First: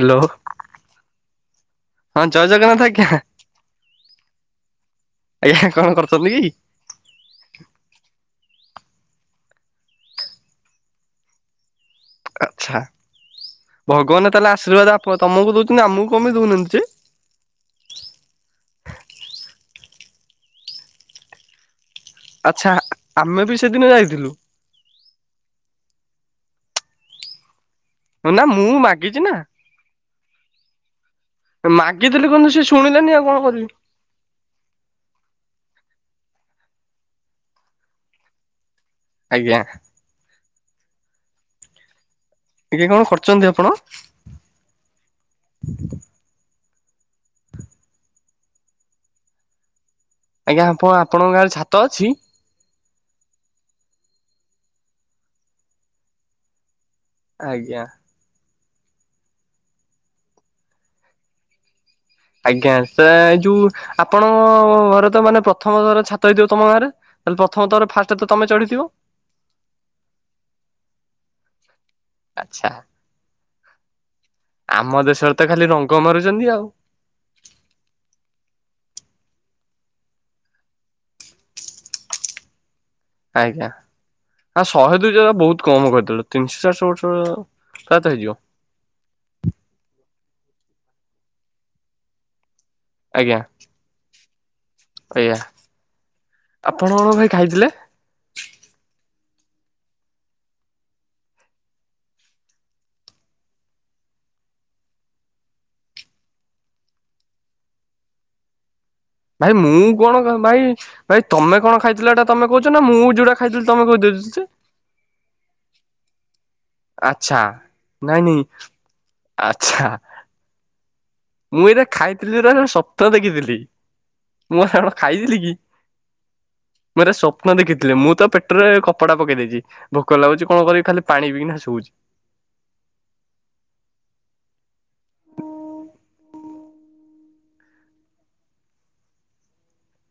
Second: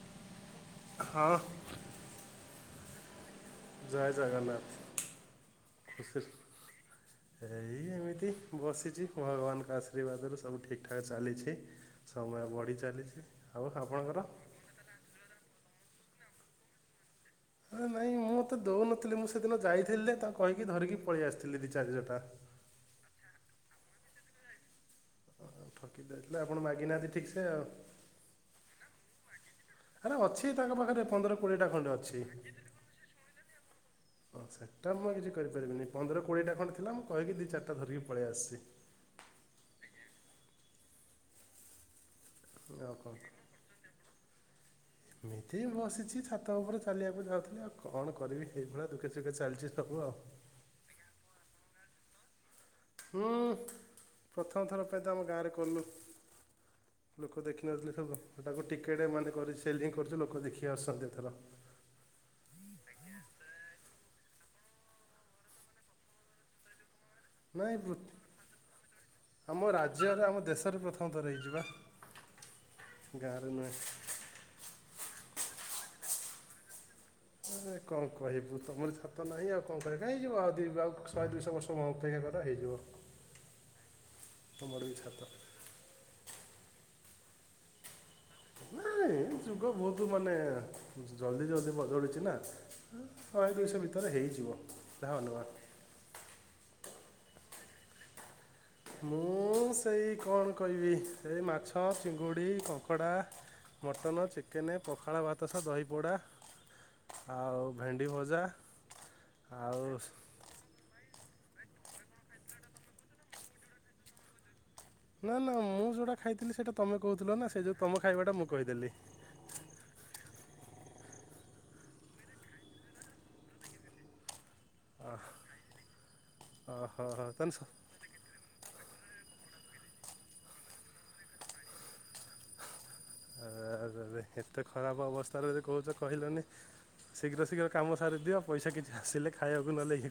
Hello. ହଁ। ହଁ ଜୟ ଜଗନ୍ନାଥ ଆଜ୍ଞା। ଜୟ ଆଜ୍ଞା କଣ ଜଗନ୍ନାଥ। କରୁଛନ୍ତି [unintelligible] କି ଏଇ ଏମିତି ବସି ଭଗବାନଙ୍କ ଆଶୀର୍ବାଦ ରୁ ସବୁ ଠିକ୍ ଠାକ୍ ଚାଲିଚି। ଆଚ୍ଛା। ଭଗବାନ ତାହେଲେ ଆଶୀର୍ବାଦ ଆପ ତମକୁ ଦଉଛ ନା ଆମକୁ କଣ ପାଇଁ ଦଉନାହାନ୍ତି। ନାଇଁ ମୁଁ ମତେ ଦଉନଥିଲେ। ମୁଁ ସେଦିନ ଯାଇଥିଲି ଯେ ତାଙ୍କୁ କହିକି ଧରିକି ପଳେଇ ଆସିଥିଲି। [unintelligible] ଆଚ୍ଛା। ଆମେ ବି ସେଦିନ ଯାଇଥିଲୁ। [unintelligible] ଆପଣ ମାଗିନାହାନ୍ତି ଠିକ୍ ସେ ଆଉ। ନା ମୁଁ ମାଗିଛି ନା। ଆରେ ଅଛି ତାଙ୍କ ପାଖରେ ପନ୍ଦର କୋଡିଏ ଟା ଖଣ୍ଡେ ଅଛି। ମାଗିଥିଲି କିନ୍ତୁ ସେ ଶୁଣିଲାନି ଆଉ କଣ କରିବି ସେଟା ମୁଁ କିଛି କରିପାରିବିନି। ପନ୍ଦର କୋଡ଼ିଏଟା ଖଣ୍ଡେ ଥିଲା। ମୁଁ କହିକି ଦି ଚାରିଟା ଧରିକି ପଳେଇ ଆସିଚି। ଆଜ୍ଞା। ଆଜ୍ଞା ଆଉ କଣ? କରୁଛନ୍ତି ଆପଣ? ଏମିତି ବସିଛି ଛାତ ଉପରେ। କଣ କରିବି ସେଇଥିପାଇଁ ଦୁଃଖେ ସୁଖେ ଚାଲିଛି ସବୁ ଆଉ। ଆଜ୍ଞା ଆପଣ ଆପଣଙ୍କ ଗାଁରେ ଛାତ ଅଛି? ହୁଁ ପ୍ରଥମ ଥର ପାଇଁ ତ ଆମ ଗାଁରେ କଲୁ। ଲୋକ ଆଜ୍ଞା। ଦେଖିିନଥିଲେ ସବୁ। ତାକୁ ଟିକେଟ୍ ମାନେ କରି ସେଲିଙ୍ଗ କରୁଛି ଲୋକ ଦେଖି ଆସୁଛନ୍ତି ଏଥର। ଆଜ୍ଞା ସା ଯୋଉ ଆପଣଙ୍-ଅ-ଅ-ଅ ଘରେ ତ ମାନେ ପ୍ରଥମ ଘର ଛାତ ହେଇଥିବ ତମ ଗାଁରେ? ତାହେଲେ ପ୍ରଥମ ନାଇଁ ଥର ଫାଷ୍ଟ ତ ତମେ ଚଢିଥିବ ଆମ ରାଜ୍ୟରେ, ଆମ ଦେଶରେ ପ୍ରଥମ ଥର ହେଇଚିବା। ଆଚ୍ଛା। ଗାଁ ରେ ନୁଆ ଆମ ଦେଶରେ ତ ଖାଲି ରଙ୍ଗ ମାରୁଛନ୍ତି ଆଉ। ସେ କଣ କହିବୁ ତୁମର ଛାତ ନାହିଁ ଆଉ କଣ କରିବ। ହେଇଯିବ ଆଉ ଦୁଇ ଆଉ ଶହେ ଦୁଇଶହ ବର୍ଷ ଅ ଅପେକ୍ଷା କର ହେଇଯିବ। ଆଜ୍ଞା ଆ ତମର ବି ଶହେ ଦୁଇ ଜ ଛାତ। ବହୁତ କମ କରିଦେଲେ। ତିନିଶହ ଚାରିଶହ ବର୍ଷ-ଅ-ଅ ସାୟାତ ହେଇଯିବ। ନାଇ ଯୁଗ ବହୁତ ମାନେ ଜଲଦି ଜଲଦି ବଦଳୁଛି ନା। ଆଜ୍ଞା ଶହେ ଦୁଇଶହ ଭିତରେ ହେଇଯିବ ଯାହା ଅନୁମାନ। କଣ କଣ ଭାଇ ଖାଇଥିଲେ? ମୁଁ-ଉ-ଉ-ଉ ସେଇ କଣ କହିବି ସେଇ ମାଛ, ଚିଙ୍ଗୁଡ଼ି, କଙ୍କଡ଼ା ମଟନ, ଚିକେନ, ପଖାଳ ଭାତ ସହିତ ଦହିପୋଡ଼ା। ଆଉ ଭେଣ୍ଡି ଭଜା ଭାଇ ମୁଁ ଆଉ କଣ ମାଇ ଭାଇ ତମେ କଣ ଖାଇଥିଲ ଏଇଟା ତମେ କହୁଛ ନା ମୁଁ ଯୋଉଟା ଖାଇଥିଲି ତମେ କହିଦଉଛ ଯେ। ନା ନା ମୁଁ ଯୋଉଟା ଖାଇଥି ସେଇଟା ତୁମେ କହୁଥିଲ ଆଚ୍ଛା ନା ସେ ଯେଉଁ ତମେ ନାଇଁ ଖାଇବାଟା ନାଇଁ ମୁଁ କହିଦେଲି। ଆଚ୍ଛା ମୁଁ ଏଇଟା ଖାଇଥିଲି ରା ରା ସ୍ୱପ୍ନ ଦେଖିଦେଲି। ମୁଁ ସାଙ୍ଗ ଖାଇ ଦେଇଥିଲି କି। ଓହୋ ପୁରା ହୋ ତାହେଲେ ସ୍ୱପ୍ନ ସ- ଦେଖିଥିଲେ। ମୁଁ ତ ପେଟରେ କପଡା ପକେଇ ଦେଇଛି। ଭୋକ ଲାଗୁଛି କଣ କରିବି ଖାଲି ପାଣି ପଇକିିନା ଶୋଉଛି। ଆ-ଆ-ଆ ଏତେ ଖରାପ ଅବସ୍ଥାରେ ଯଦି କହୁଛ କହିଲନି। ଶୀଘ୍ର ଶୀଘ୍ର କାମ ସାରିଦିଅ ପଇସା କିଛି ଆସିଲେ ଖାଇବାକୁ ନଲେ ଇ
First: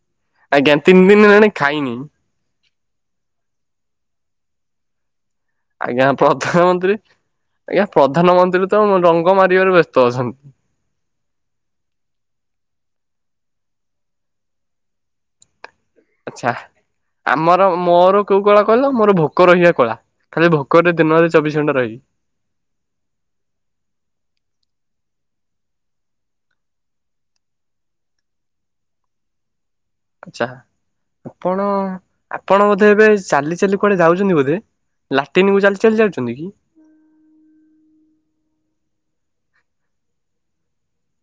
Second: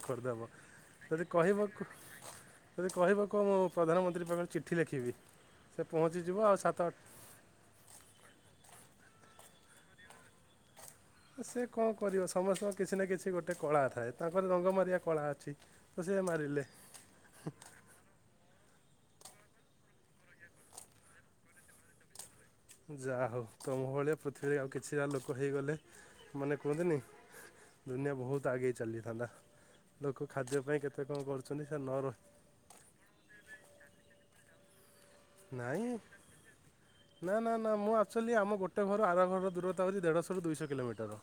ଆଜ୍ଞା ତିନି ଦିନ ହେଲାଣି ଖାଇନି ଯଦି କହିବ କୁହ ମୁଁ ପ୍ରଧାନମନ୍ତ୍ରୀ ପାଖରେ ଚିଠି ଲେଖିବି। ସେ ଆଜ୍ଞା ପହଞ୍ଚିଯିବ ଆଉ ସାତ ପ୍ରଧାନମନ୍ତ୍ରୀ ଆଠ ଆଜ୍ଞା ପ୍ରଧାନମନ୍ତ୍ରୀ ତ ରଙ୍ଗ ମାରିବାରେ ବ୍ୟସ୍ତ ସେମି ସେ କଣ କରିବ ସମସ୍ତଙ୍କ କିଛି ନା କିଛି ଗୋଟେ କଳା ଥାଏ। ତାଙ୍କର ରଙ୍ଗମାରିଆ କଳା ଅଛି। ତ ସେ ଆଛା ମାରିଲେ ଆମର ମୋର କୋଉ କଣ କହିଲ ମୋର ଭୋକ ରହିବା କଳା। ଖାଲି ଭୋକରେ ଦିନରେ ଚବିଶ ଘଣ୍ଟା ରହିବି। ଯାହା ହଉ ତମୋ ଭଳିଆ ପୃଥିବୀରେ ଆଉ କିଛିଟା ଲୋକ ହେଇଗଲେ ମାନେ କୁହନ୍ତିନି ଦୁନିଆ ବହୁତ ଆଗେଇ ଚାଲିଥାନ୍ତା। ଲୋକ ଆଛା ଖାଦ୍ୟ ପାଇଁ କେତେ କଣ ଆପଣ କରୁଛନ୍ତି ସେ ନ ରହି ଆପଣ ବୋଧେ ଏବେ ଚାଲି ଚାଲି କୁଆଡେ ଯାଉଛନ୍ତି ବୋଧେ। ଲାଟିନକୁ ଚାଲି ନାଇଁ ଚାଲି ଯାଉଛନ୍ତି କି? ନା ନା ନା ମୁଁ ଆକଚୁଲି ଆମ ଗୋଟେ ଗୋଟେ ଘରୁ ଆର ଘରର ଦୂରତା ହଉଛି ଦେଢ଼ଶହରୁ ଦୁଇଶହ କିଲୋମିଟର।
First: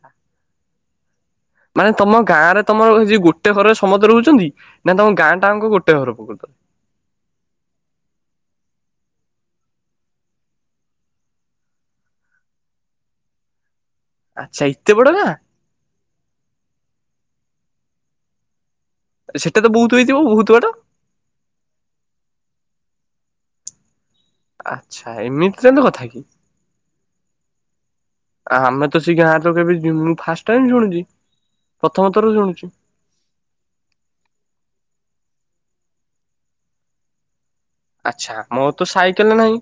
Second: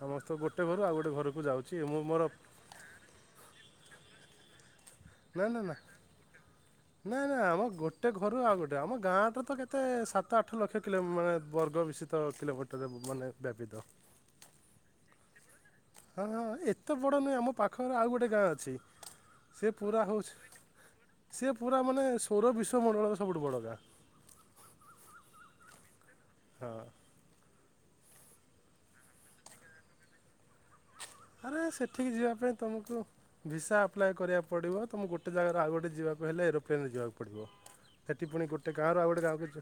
ସମସ୍ତେ ଗୋଟେ ଗୋଟେ ଘରୁ ଆଉ ଗୋଟେ ଘରକୁ। ଯାଉଛି ମାନେ ମୁଁ ତମ ମୋର ଗାଁ ର ତମର ଏ ଯ ଗୋଟେ ଘର ସମସ୍ତେ ରହୁଛନ୍ତି। ନା ତମ ଗାଁ ନା ନା ଟାଙ୍କ ନା, ଗୋଟେ ଘର ପ୍ରକୃତରେ? ନା ନା ଆମ ଗୋଟେ ଘରୁ ଆଉ ଗୋଟେ। ଆମ ଗାଁ ଟ ତ କେତେ ସାତ ଆଠ ଲକ୍ଷ କିଲୋ ମାନେ ବର୍ଗ ବିଶିତ କିଲୋମିଟର ମାନେ ବ୍ୟାପିତ। ଆଚ୍ଛା ଏତେ ବଡ ଗାଁ? ହଁ ହଁ ଏତେ ବଡ ନୁହେଁ ଆମ ପାଖରେ ଆଉ ଗୋଟେ ଗାଁ ଅଛି। ସେଟା ତ ସେ ବହୁତ ପୁରା ହେଇଥିବ ବହୁତ ହଉଛି ବାଟ ସିଏ ପୁରା ମାନେ ସୌର ବିଶ ର ମଣ୍ଡଳର ସବୁଠୁ ବଡ଼ ଗାଁ। ଆଚ୍ଛା ଏମିତି ତାହେଲେ କଥା କି। ହଁ। ଆମେ ତ ସେ ଗାଁ ତ କେବେ ମୁଁ ଫାଷ୍ଟ ଟାଇମ ଶୁଣୁଛି। ଆରେ ପ୍ରଥମ ସେଠିକି ଥର ଯିବା ପାଇଁ ଶୁଣୁଛି। ତୋମକୁ ଭିସା ଆପ୍ଲାଏ କରିବାକୁ ପଡିବ। ତମୋ ଗୋ ଟେ ଜାଗାରୁ ଆଉ ଗୋଟେ ଯିବାକୁ ହେଲେ ଏରୋପ୍ଲେନ୍ ରେ ଯିବାକୁ ପଡ଼ିବ। ସେଠି ଆଚ୍ଛା ପୁଣି ଗୋଟେ ମୋର ତ ଗାଁରୁ ଆଉ ଗୋଟେ ସାଇକେଲ ଗାଁକୁ ନାହିଁ। ଯି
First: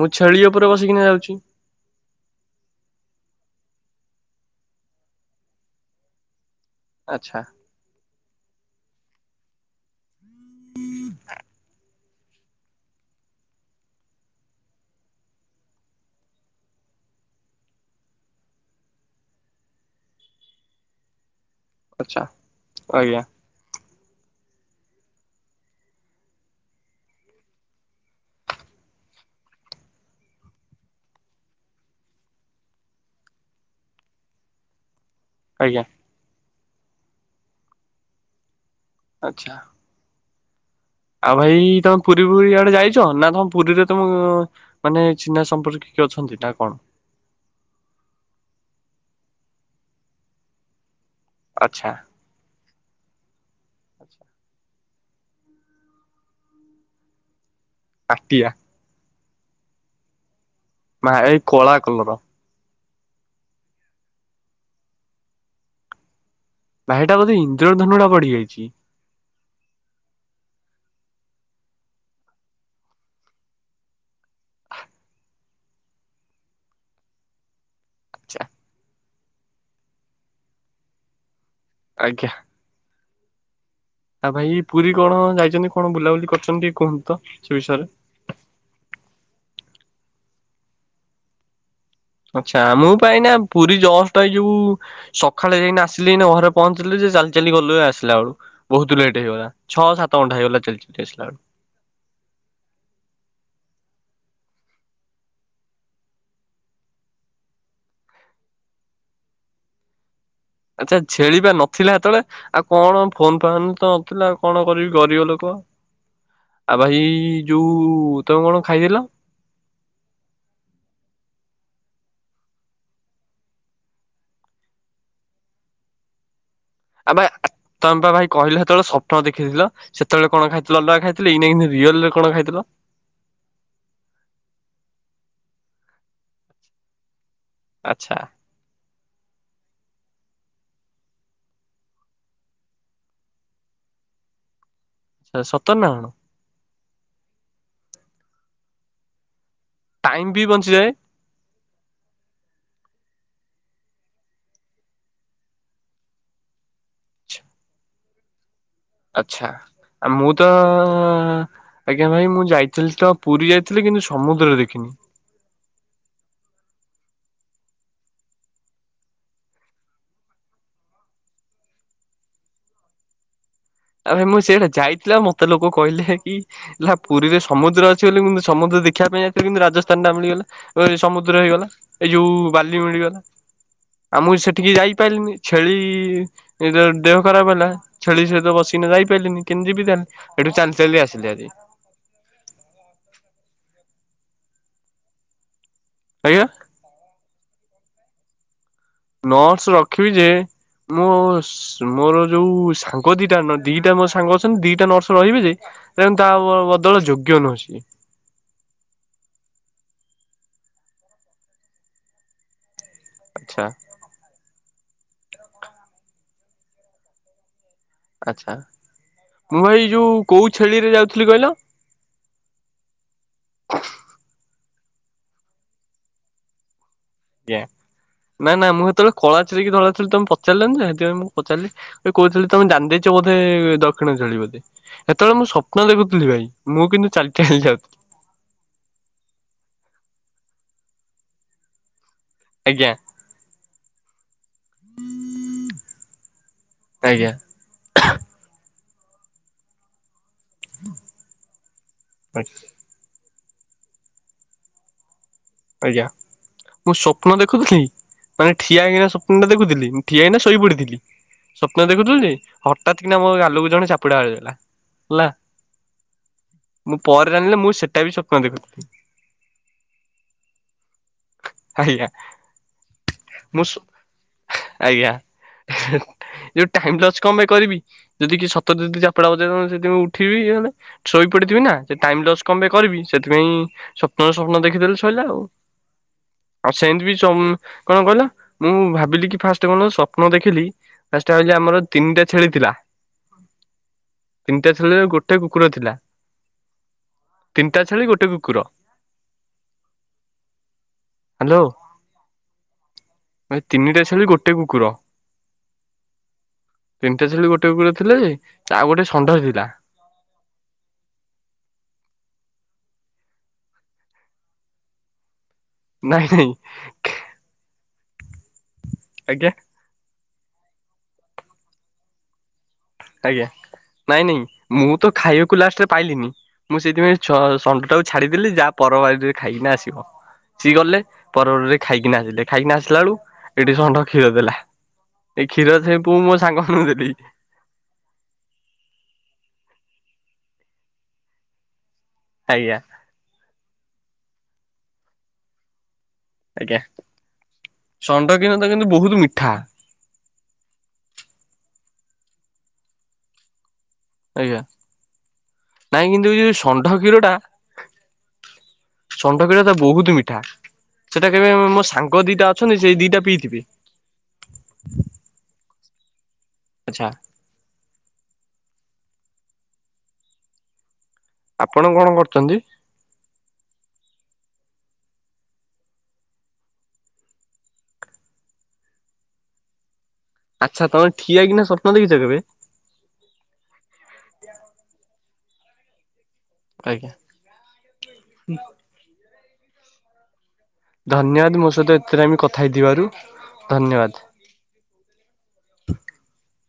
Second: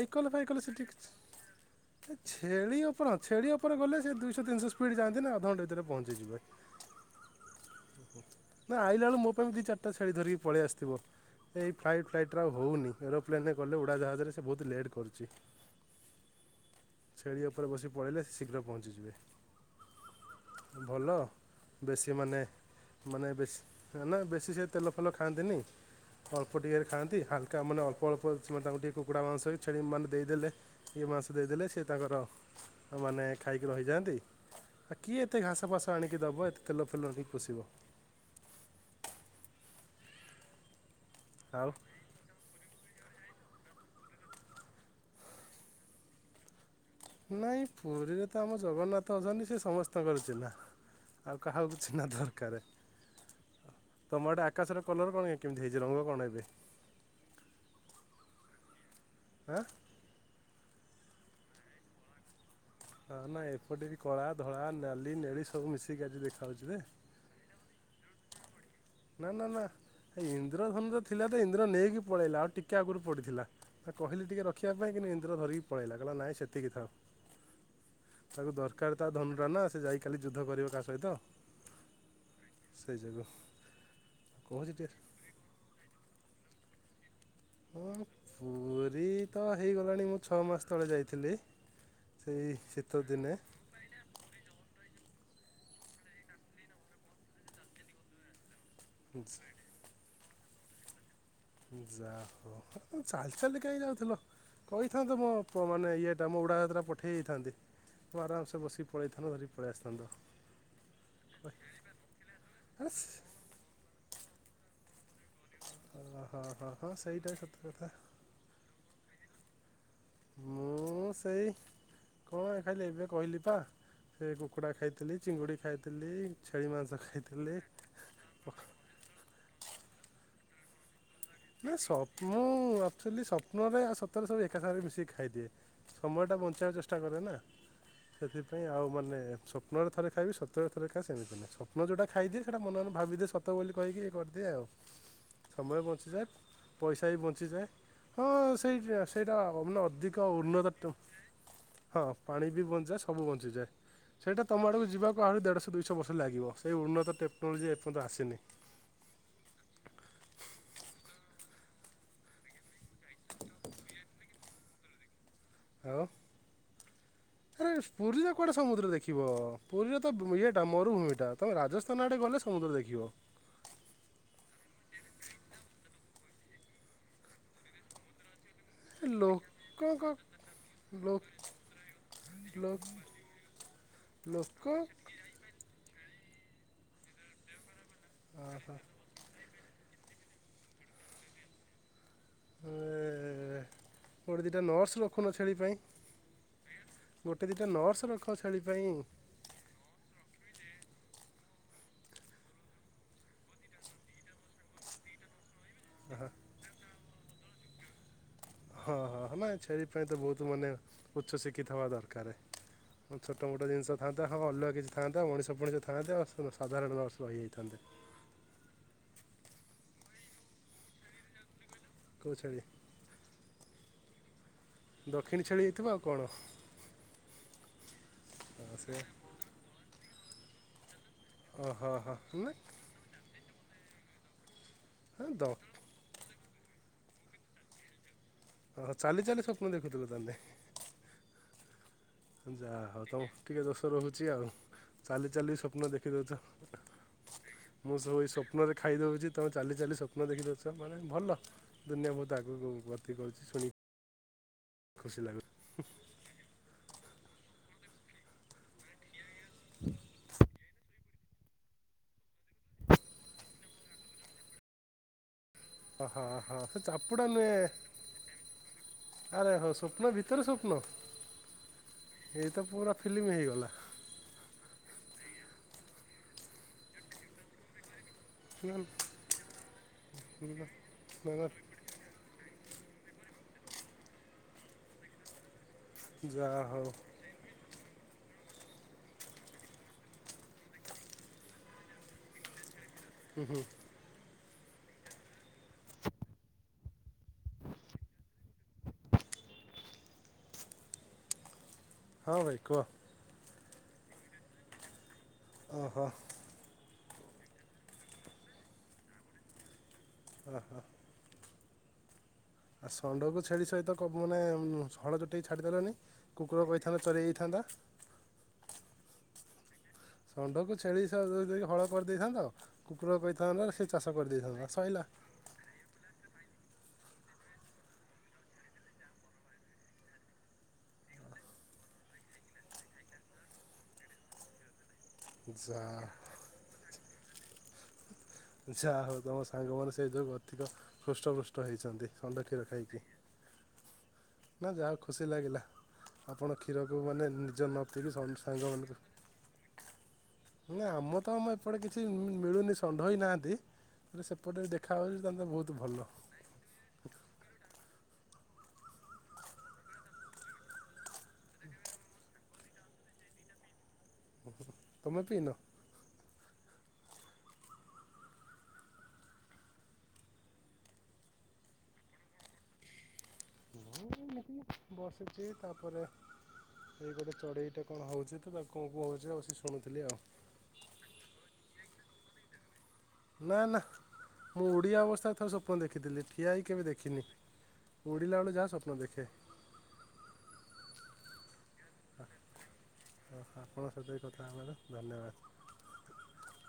ମୁଁ ଛେଳି ଉପରେ ବସିକିନା ଯାଉଛି। ହେ ଛେଳି ଉପର ହଁ ଛେଳି ଉପରେ ଗଲେ ସେ ଦୁଇ ଶହ ତିନିଶହ ସ୍ପିଡ୍ ଯଆନ୍ତି ନା ଅଧଘଣ୍ଟେ ଭିତରେ ପହଞ୍ଚିିଯିବେ। ଆଚ୍ଛା। ନା ଆଇଲାା ବେଳେ ମୋ ପାଇଁ ଦି ଚାରଟା ଛେଳି ଧରିକି ପଳେଇ ଆସିଥିବ। ଏଇ ଫ୍ଲାଇଟ୍ ଫ୍ଲାଇଟ୍ ତ୍ରା ଆଉ ହଉନି ଏରୋପ୍ଲେନ୍ ରେ ଗଲେ ଉଡ଼ାଜାହାଜରେ ସେ ବହୁତ ଲେଟ୍ କରୁଛି। ଛେଳି ଉପରେ ବସି ପଳେଇଲେ ଶୀଘ୍ର ପହଞ୍ଚିଯିବେ। ହଁ ଭଲ। ବେଶୀ ଆଚ୍ଛା ମାନେ ଆଜ୍ଞା ମାନେ ବେଶ ନା ବେଶୀ ସେ ତେଲ ଫେଲ ଖାଆନ୍ତିନି। ଅଳ୍ପ ଟିକେ ଖାଆନ୍ତି ହାଲକା ମାନେ ଅଳ୍ପ ଅଳ୍ପ ତାଙ୍କୁ ଟିକେ କୁକୁଡ଼ା ମାଂସ ଛେଳି ମାନେ ଦେଇଦେଲେ ଇଏ ମାଂସ ଦେଇଦେଲେ ସେ ତାଙ୍କର ମାନେ ଖାଇକି ରହିଯାଆନ୍ତି। ଆଉ କିଏ ଏତେ ଘାସ ଆଜ୍ଞା ଫାସ ଆଣିକି ଦବ ଏତେ ତେଲ ଫେଲ ଦେଇ ପୋଷିବ। ଆଚ୍ଛା। ଆଉ ଭାଇ ତୋମେ ପୁରୀ ପୁରୀ ଇଆଡେ ଯାଇ ଚ। ନା ତୋମ ପୁରୀରେ ତୋମ ମାନେ ଚିହ୍ନା ସମ୍ପର୍କୀୟ କିଏ ଅଛନ୍ତି ନା କଣ? ନାଇଁ ପୁରୀରେ ତ ଆମ ଜଗନ୍ନାଥ ଅଛନ୍ତି ସିଏ ସମସ୍ତଙ୍କର ଚିହ୍ନା। ଆଉ କାହାକୁ ଆଚ୍ଛା। ଚିହ୍ନା ଦରକାର। ତୋମ ଆଡ଼େ ଆକାଶର କଲର୍ କଣ କେମିତି ହେଇଚି ରଙ୍ଗ କଣ ଏବେ? ମାଟିଆ। ଆଁ? ମା ଏଇ କଳା କଲର୍। ହଁ ନା ଏପଟେ ବି କଳା, ଧଳା, ନାଲି, ନେଳି ସବୁ ମିଶିକି ଆଜି ଦେଖା ଭାଇ ସେଟା ବୋଧେ ଇନ୍ଦ୍ରଧନୁ ଟା ପଡିିଯାଇଛି। ନା, ନା, ନା। ହେ ଇନ୍ଦ୍ରଧନୁ ଟା ଥିଲା ଯେ ଇନ୍ଦ୍ର ନେଇକି ପଳେଇଲା ଆଉ ଟିକେ ଆଗରୁ ପଡିଥିଲା। ଆ, କହିଲି ଟିକେ ରଖିବା ପାଇଁ ନେ ଇନ୍ଦ୍ର ଧରିକି ପଳେଇଲା କହିଲା ନାଇଁ ସେତିକି ଥାଉ। [inaudible] ତାକୁ ଦରକାର ତା ଧନୁୁ ଟା ନା ସେ ଯାଇ କାଲି ଯୁଦ୍ଧ କରିବ କାହା ସହିତ। ଆଜ୍ଞା। ସେଇ ଜନ। ଆଉ ଭାଇ ପୁରୀ କଣ ଯାଇଚନ୍ତି? କଣ ବୁଲାବୁଲି କରିଚନ୍ତି ଟିକେ କୁହନ୍ତୁ ତ? ସେ ହଁ ବିଷୟରେ। ପୁରୀ ତ ହେଇଗଲାଣି ମୁଁ ଛଅ ମାସ ତଳେ ଯାଇଥିଲି। ସେଇ ଆଚ୍ଛା ମୁଁ ଶୀତ ପା ଦିନେ ଏଇନା ପୁରୀ ଜଷ୍ଟ ଏଇ ଯୋଉ ସଖାଳେ ଏଇନା ଆସିଲି ଏଇନା ଘରେ ପହଞ୍ଚିଲି ଯେ ଚାଲି ଚାଲି ଗଲେ ଆସିଲା ବେଳୁ ବହୁତ ଲେଟ୍ ହେଇଗଲା। ଛଅ ସାତ ତ ଘଣ୍ଟା ହେଇଗଲା ଚାଲି ଚାଲି କି ଆସିଲା ବେଳୁ। ଯାହା କୁହ ହେ ତୁମେ ଚାଲି ଚାଲି କାହିଁ ଯାଉଥିଲ? କହିଥାନ୍ତ ମୋ ପ-ମାନେ ଇଏଟା ମୋ ଉଡା଼ଜାହାଜ ଟା ପଠେଇ ଦେଇଥାନ୍ତି। ଓ ଆରାମସେ ବସିିକି ପଳେଇଥାନ୍ତ ଧରି ପଳେଇ ଆସିଥାନ୍ତ। ଆଚ୍ଛା ଛେଳି ପା ନଥିଲା ସେତେବେଳେ। ଆଉ ହେସ୍ କଣ ଫୋନ୍ ଫାନ୍ ତ ନଥିଲା ଆଉ କଣ କରିବି ଗରିବ ଲୋ କ। ହଁ ହଁ ହଁ ଆଉ ହଁ ଭାଇ ସେଇଟା ସତ ଯୋଉ କଥା। ତୋମେ କଣ ଖାଇଥିଲ? ମୁଁ ସେଇ କଣ ଖାଇଲି ଏବେ କହିଲି ପା ସେ କୁକୁଡ଼ା ଖାଇଥିଲି ଚିଙ୍ଗୁଡି ଖାଇଥିଲି। ଛେଳି ମାଂସ ଆଉ ବା-ଆ, ଖାଇଥିଲି। ତୋମେ ପା ଭାଇ କହିଲ ସେତେବେଳେ ସ୍ୱପ୍ନ ଦେଖିଥିଲ। ସେତେବେଳେ କଣ ଖାଇଥିଲ ଅଲଗା ଖାଇ ନା ସ ମୁଁ ଆକ୍ଚୁଲି ସ୍ୱପ୍ନରେ ଆଉ ସତରେ ସବୁ ଏକା ସାଙ୍ଗରେ ମିଶି ଖା ଖାଇଦିଏ। ସମୟଟା ବଞ୍ଚେଇବାକୁ ଚେଷ୍ଟା କରେ ନା। ଆଚ୍ଛା ସେଥିପାଇଁ ଆଉ ମାନେ ସ୍ୱପ୍ନରେ ଥରେ ଖାଇବି ସତରେ ଥରେ ଖାଏ ସେମିତି ନା। ସ୍ୱପ୍ନ ଯୋଉଟା ଖାଇଦିଏ ସେଟା ମନ ମନେ ଭାବିଦିଏ ସତ ବୋଲି କହିକି କରି ଦିଏ ଆଉ। ସେ ସମୟ ସତର ନା କଣ? ବଞ୍ଚିଯାଏ ପଇସା ବି ବଞ୍ଚିଯାଏ। ହଁ ସେଇଟା ସେଇଟା ଅନଅ ଅଧିକ ଟାଇମ ବି ବଞ୍ଚିଯାଏ ଉନ୍ନତ ହଁ ପାଣି ବି ବଞ୍ଚିଯାଏ ସବୁ ବଞ୍ଚିଯାଏ। ସେଇଟା ତୁମ ଆଡ଼କୁ ଯିବାକୁ ଆହୁରି ଦେଢ଼ଶହ ଦୁଇଶହ ବର୍ଷ ଲାଗିବ ସେଇ ଉନ୍ନତ ଟେକ୍ନୋଲୋଜି ଏପର୍ଯ୍ୟନ୍ତ ଆସିନି। ଆଛା ଆ ମୁଁ ତ ଆଜ୍ଞା ଭାଇ ମୁଁ ଯାଇଥିଲି ତ ପୁରୀ ଯାଇଥିଲି କି କିନ୍ତୁ ସମୁଦ୍ରରେ ଦେଖିନି। ଆଉ [inaudible] ଏ ପୁରୀରେ କୁଆଡେ ସମୁଦ୍ର ଦେଖିବ ପୁରୀରେ ତ ବ ଇଏଟା ମରୁଭୂମି ଟା ତମେ ରାଜସ୍ଥାନ ଆଡେ ଗଲେ ସମୁଦ୍ର ଦେଖିବ। ଆଉ ଭାଇ ମୁଁ ସେଟା ଯାଇଥିଲା ମତେ ଲୋକ କହିଲେ କି ହେଲା ପୁରୀରେ ସମୁଦ୍ର ଅଛି ବୋଲି ମୁଁ ସମୁଦ୍ର ଦେଖିବା ପାଇଁ ଯାଇଥିଲି କିନ୍ତୁ ରାଜସ୍ଥାନ ଲୋକଙ୍କ ଟା ମିଳିଗଲା ଲୋକ ସମୁଦ୍ର ହେଇଗଲା ଏଇ ଯୋଉ ବାଲି ଲୋକ ମିଳିଗଲା। ଆଉ ମୁଁ ସେଠିକି ଲୋକ ଯାଇପାରିଲିନି ଛେଳି ଏଇ ତ ଦେହ ଖରାପ ହେଲା ଛେଳି ସହିତ ବସିକ ପାରିଲିନି କେମିତି ଯିବି ତାହାଲେ ସେଠୁ ଚାଲି ଚାଲି ଆସିଲି ହାରି ଉ ଗୋଟେ ଦିଟା ନର୍ସ ରଖୁନ ଛେଳି ପାଇଁ। ଆଜ୍ଞା। ଗୋଟେ ଦିଟା ନର୍ସ ରଖ ଛେଳି ପାଇଁ ନର୍ସ ରଖିବି ଯେ ମୁଁ ସ ମୋର ଯୋଉ ସାଙ୍ଗ ଦିଟା ଦିଟା ମୋ ସାଙ୍ଗ ଅଛନ୍ତି ଦିଟା ନର୍ସ ରହିବେ ଯେ କିନ୍ତୁ ତା ବ ବଦଳ ଯୋଗ୍ୟ ନୁହ ସେ। ହଁ ହଁ ନା ଛେଳି ପାଇଁ ତ ବହୁତ ମାନେ ଉଚ୍ଚ ଶିକ୍ଷିତ ହବା ଦରକାର। ଆଚ୍ଛା ଛୋଟମୋଟ ଜିନିଷ ଥାଆନ୍ତା ହଁ ଅଲଗଆ କିଛି ଥାନ୍ତା ମଣିଷ ମଣିଷ ଥାଆନ୍ତେ ଆ ସାଧାରଣ ନର୍ସ ରହିଯାଇଥାନ୍ତେ। ଆଛା ମୁଁ ଭାଇ ଯୋଉ କୋଉ ଛେଳିରେ ଯାଉଥିଲି କହିଲ? କୋଉ ଛେଳି? [inaudible] ଦକ୍ଷିଣି ଛେଳି ହେଇଥିବ ଆଉ କଣ? ଆଜ୍ଞା ନା ନା ହଁ, ମୁଁ ସେ ସେତେବେଳେ କଳା ଛେଳି କି ଧଳା ଛେଳି ତମେ ପଚାରିଲନି ଯେ ସେଥିପାଇଁ ମୁଁ ଓହୋ ପଚାରିଲି ହଁ କହୁଥିଲି ନା ତମେ ଜାଣିଦେଇଛ ବୋଧେ ଦକ୍ଷିଣ ଝେଳି ବୋଲି। ହଁ ସେତେବେଳେ ଦ ମୁଁ ସ୍ୱପ୍ନ ଦେଖୁଥିଲି ଭାଇ ମୁଁ କିନ୍ତୁ ଚାଲି ଚାଲି ଯାଉଥିଲି। ଓ ହୋ ଚାଲି ଚାଲି ସ୍ୱପ୍ନ ଦେଖୁଥିଲ ତାହେଲେ? ଯାହା ଆଜ୍ଞା ହଉ ତମ ଟିକେ ଦୋଷ ରହୁଛି ଆଉ। ଚାଲି ଚାଲି ସ୍ୱପ୍ନ ଦେଖିଦଉଛ। ଆଜ୍ଞା। ମୁଁ ସବୁ ଏଇ ସ୍ୱପ୍ନରେ ଖାଇ ଦେଉଛି ତୁମେ ଚାଲି ଚାଲି ସ୍ୱପ୍ନ ଦେଖି ଦେଉଛ, ମାନେ ଭଲ ଦୁନିଆ ବହୁତ ଆଗକୁ ଗତି କରୁଛି। ଶୁଣି ଖୁସି ଲାଗୁ ଆଜ୍ଞା ମୁଁ ସ୍ୱପ୍ନ ଦେଖୁଥିଲି ମାନେ ଠିଆ ହେଇକିନା ସପ୍ନ ଦେଖୁଥିଲି ଠିଆହେଇକିନା ଶୋଇ ପଡିଥିଲି। ସ୍ୱପ୍ନ ଦେଖୁଥିଲୁ ଯେ ହଠାତ୍ କିନା ମୋ ଗାଲକୁ ଜଣେ ଚାପୁଡା ମାରିଦେଲା, ହେଲା। ଓ ହଁ ହ ସେ ମୁଁ ଚାପୁଡା ପରେ ଜାଣିଲି ନୁହେଁ ମୁଁ ସେଟା ବି ସ୍ୱପ୍ନ ଦେଖୁଥିଲି ଆରେ ହଁ ସ୍ଵପ୍ନ ଭିତର ସ୍ୱପ୍ନ ଆଜ୍ଞା ଏତ ପୁରା ଫିଲ୍ମ ମୁଁ ହେଇଗଲା। ସୁ ଆଜ୍ଞା ଯୋଉ ଟାଇମ୍ ଲସ୍ କଣ ପାଇଁ କରିବି। ଯଦି କିଏ ସତରେ ଯଦି ଚାପଡ଼ା ବଜେଇ ଦେବ ସେ ଯଦି ମୁଁ ଉଠିବି ଇଆଡ଼େ ଶୋଇ ପଡିଥିବି ନା ଟାଇମ୍ ଲସ୍ କଣ ପାଇଁ କରିବି ସେଥିପାଇଁ ସ୍ୱପ୍ନରୁ ସ୍ୱପ୍ନ ଦେଖିଦେଲେ ଶଇଲା ଆଉ ଯା ଆଉ ହଉ ସେମ୍ ତିବି ସ କଣ କହିଲ ମୁଁ ଭାବିଲି କି ଫାଷ୍ଟ କଣ ସ୍ଵପ୍ନ ଦେଖିଲି। ଫାର୍ଷ୍ଟ ଆମର ତିନିଟା ଛେଳି ଥିଲା। ହୁଁ ହୁଁ ତିନିଟା ଛେଳିରେ ଗୋଟେ କୁକୁର ଥିଲା। ତିନିଟା ଛେଳି ଗୋଟେ କୁକୁର। ହ୍ୟାଲୋ ହଁ ଭାଇ କୁହ? ଖାଲି ଗୋଟେ କୁକୁର। ଓହୋ ତିନିଟା ଛେଳି ଗୋଟେ କକୁର ଥିଲେ ଯେ ଆଉ ଗୋଟେ ଷଣ୍ଢ ଥିଲା। ଓ ହୋ। ଆ ଷଣ୍ଡକୁ ଛେଳି ସହିତ କ ମାନେ ହଳ ରେ ଟିକେ ଛାଡ଼ିଦେଲନି ନାଇଁ ନାଇଁ କୁକୁର କହିଥାନ୍ତା ଚରେଇ ଦେଇ ଥାନ୍ତା? ଆଜ୍ଞା। ଷଣ୍ଢକୁ ଛେଳି ସହ ଦେଇକି ଯଦି ହଳ କରିଦେଇଥାନ୍ତ? କୁକୁର ଆଜ୍ଞା କହିଥାନ୍ତା ସେ ଚାଷ ନାଇଁ ନାଇଁ କରିଦେଇଥାନ୍ତା ମୁଁ ସଇଲା। ତ ଖାଇବାକୁ ଲାଷ୍ଟରେ ପାଇଲିନି। ମୁଁ ସେଇଥିପାଇଁ ସ ଷଣ୍ଢ ଟାକୁ ଛାଡିଦେଲି ଯାହା ପର ବାରୀରେ ଖାଇକିନା ଆସିବ। ସିଏ ଗଲେ ପର ବାଡ଼ିରେ ଖାଇକିନା ଆସିଲେ ଖାଇକି ନା ଆସିଲା ବେଳୁ ଏଠି ଷଣ୍ଢ କ୍ଷୀର ଦେଲା। ଏଇ କ୍ଷୀର ସେ ଯା ପୁ ମୋ ସାଙ୍ଗଙ୍କୁ ଦେଲି। ଯାହା ହଉ ତମ ସାଙ୍ଗମାନେ ସେଇଥି ଯୋଗୁଁ ଅଧିକ ହୃଷ୍ଟପୃଷ୍ଟ ହେଇଛନ୍ତି। ଷଣ୍ଡ କ୍ଷୀର ଆଜ୍ଞା ଖାଇକି ନା ଯାହା ହଉ ଖୁସି ଲାଗିଲା। ଆପଣ ଆଜ୍ଞା। କ୍ଷୀରକୁ ମାନେ ନିଜ ନ ପିଇକି ଷଣ୍ଢ କ୍ଷୀର ଟା କିନ୍ତୁ ସାଙ୍ଗମାନଙ୍କୁ ବହୁତ ମିଠା ନା ଆମ ତ ଆମ ଏପଟେ କିଛି ମିଳୁନି ଷଣ୍ଢ ହେଇ ନାହାନ୍ତି। ହେଲେ ଆଜ୍ଞା ସେପଟେ ଦେଖା ହେଉଛି ତାହେଲେ ବହୁତ ଭଲ ନାଇଁ କିନ୍ତୁ ଏ ଯୋଉ ଷଣ୍ଢ କ୍ଷୀର ଟା। ଷଣ୍ଡ କ୍ଷୀରଟା ତ ବହୁତ ମିଠା। ସେଟା କେବେ ମୋ ସାଙ୍ଗ ଦିଟା ଅଛନ୍ତି ସେଇ ଦିଟା ପିଇଥିବେ? ତମେ ପିଇନ? ଆଚ୍ଛା। ଆପଣ କଣ କରୁଛନ୍ତି? ମୁଁ ଏମିତି ବସିଛି ତାପରେ ଏଇ କଟେ ଚଢେଇଟେ କଣ ହଉଛି ତ ତାକୁ କୁ କୁ ହଉଛି ତ ବସି ଶୁଣୁଥିଲି ଆଉ। ଆଚ୍ଛା ତମେ ଠିଆ ହେଇକିନା ସ୍ୱପ୍ନ ଦେଖଛ କେବେ? ନା ନା ମୁଁ ଓଡିଆ ଅବସ୍ଥାରେ ଥର ସ୍ୱପ୍ନ ଦେଖିଥିଲି। ଠିଆ ହେଇକି କେବେ ଆଜ୍ଞା। ଦେଖିନି ମୁଁ ଉଡ଼ିଲା ବେଳେ ଯାହା ସ୍ୱପ୍ନ ଦେଖେ। ଧନ୍ୟବାଦ ମୋ ସହିତ ଏଥିରେ ଆମେ କଥା ହେଇ ଓହୋ ଆପଣଙ୍କ ସହ କଥା ହେବାରୁ ଧନ୍ୟବାଦ।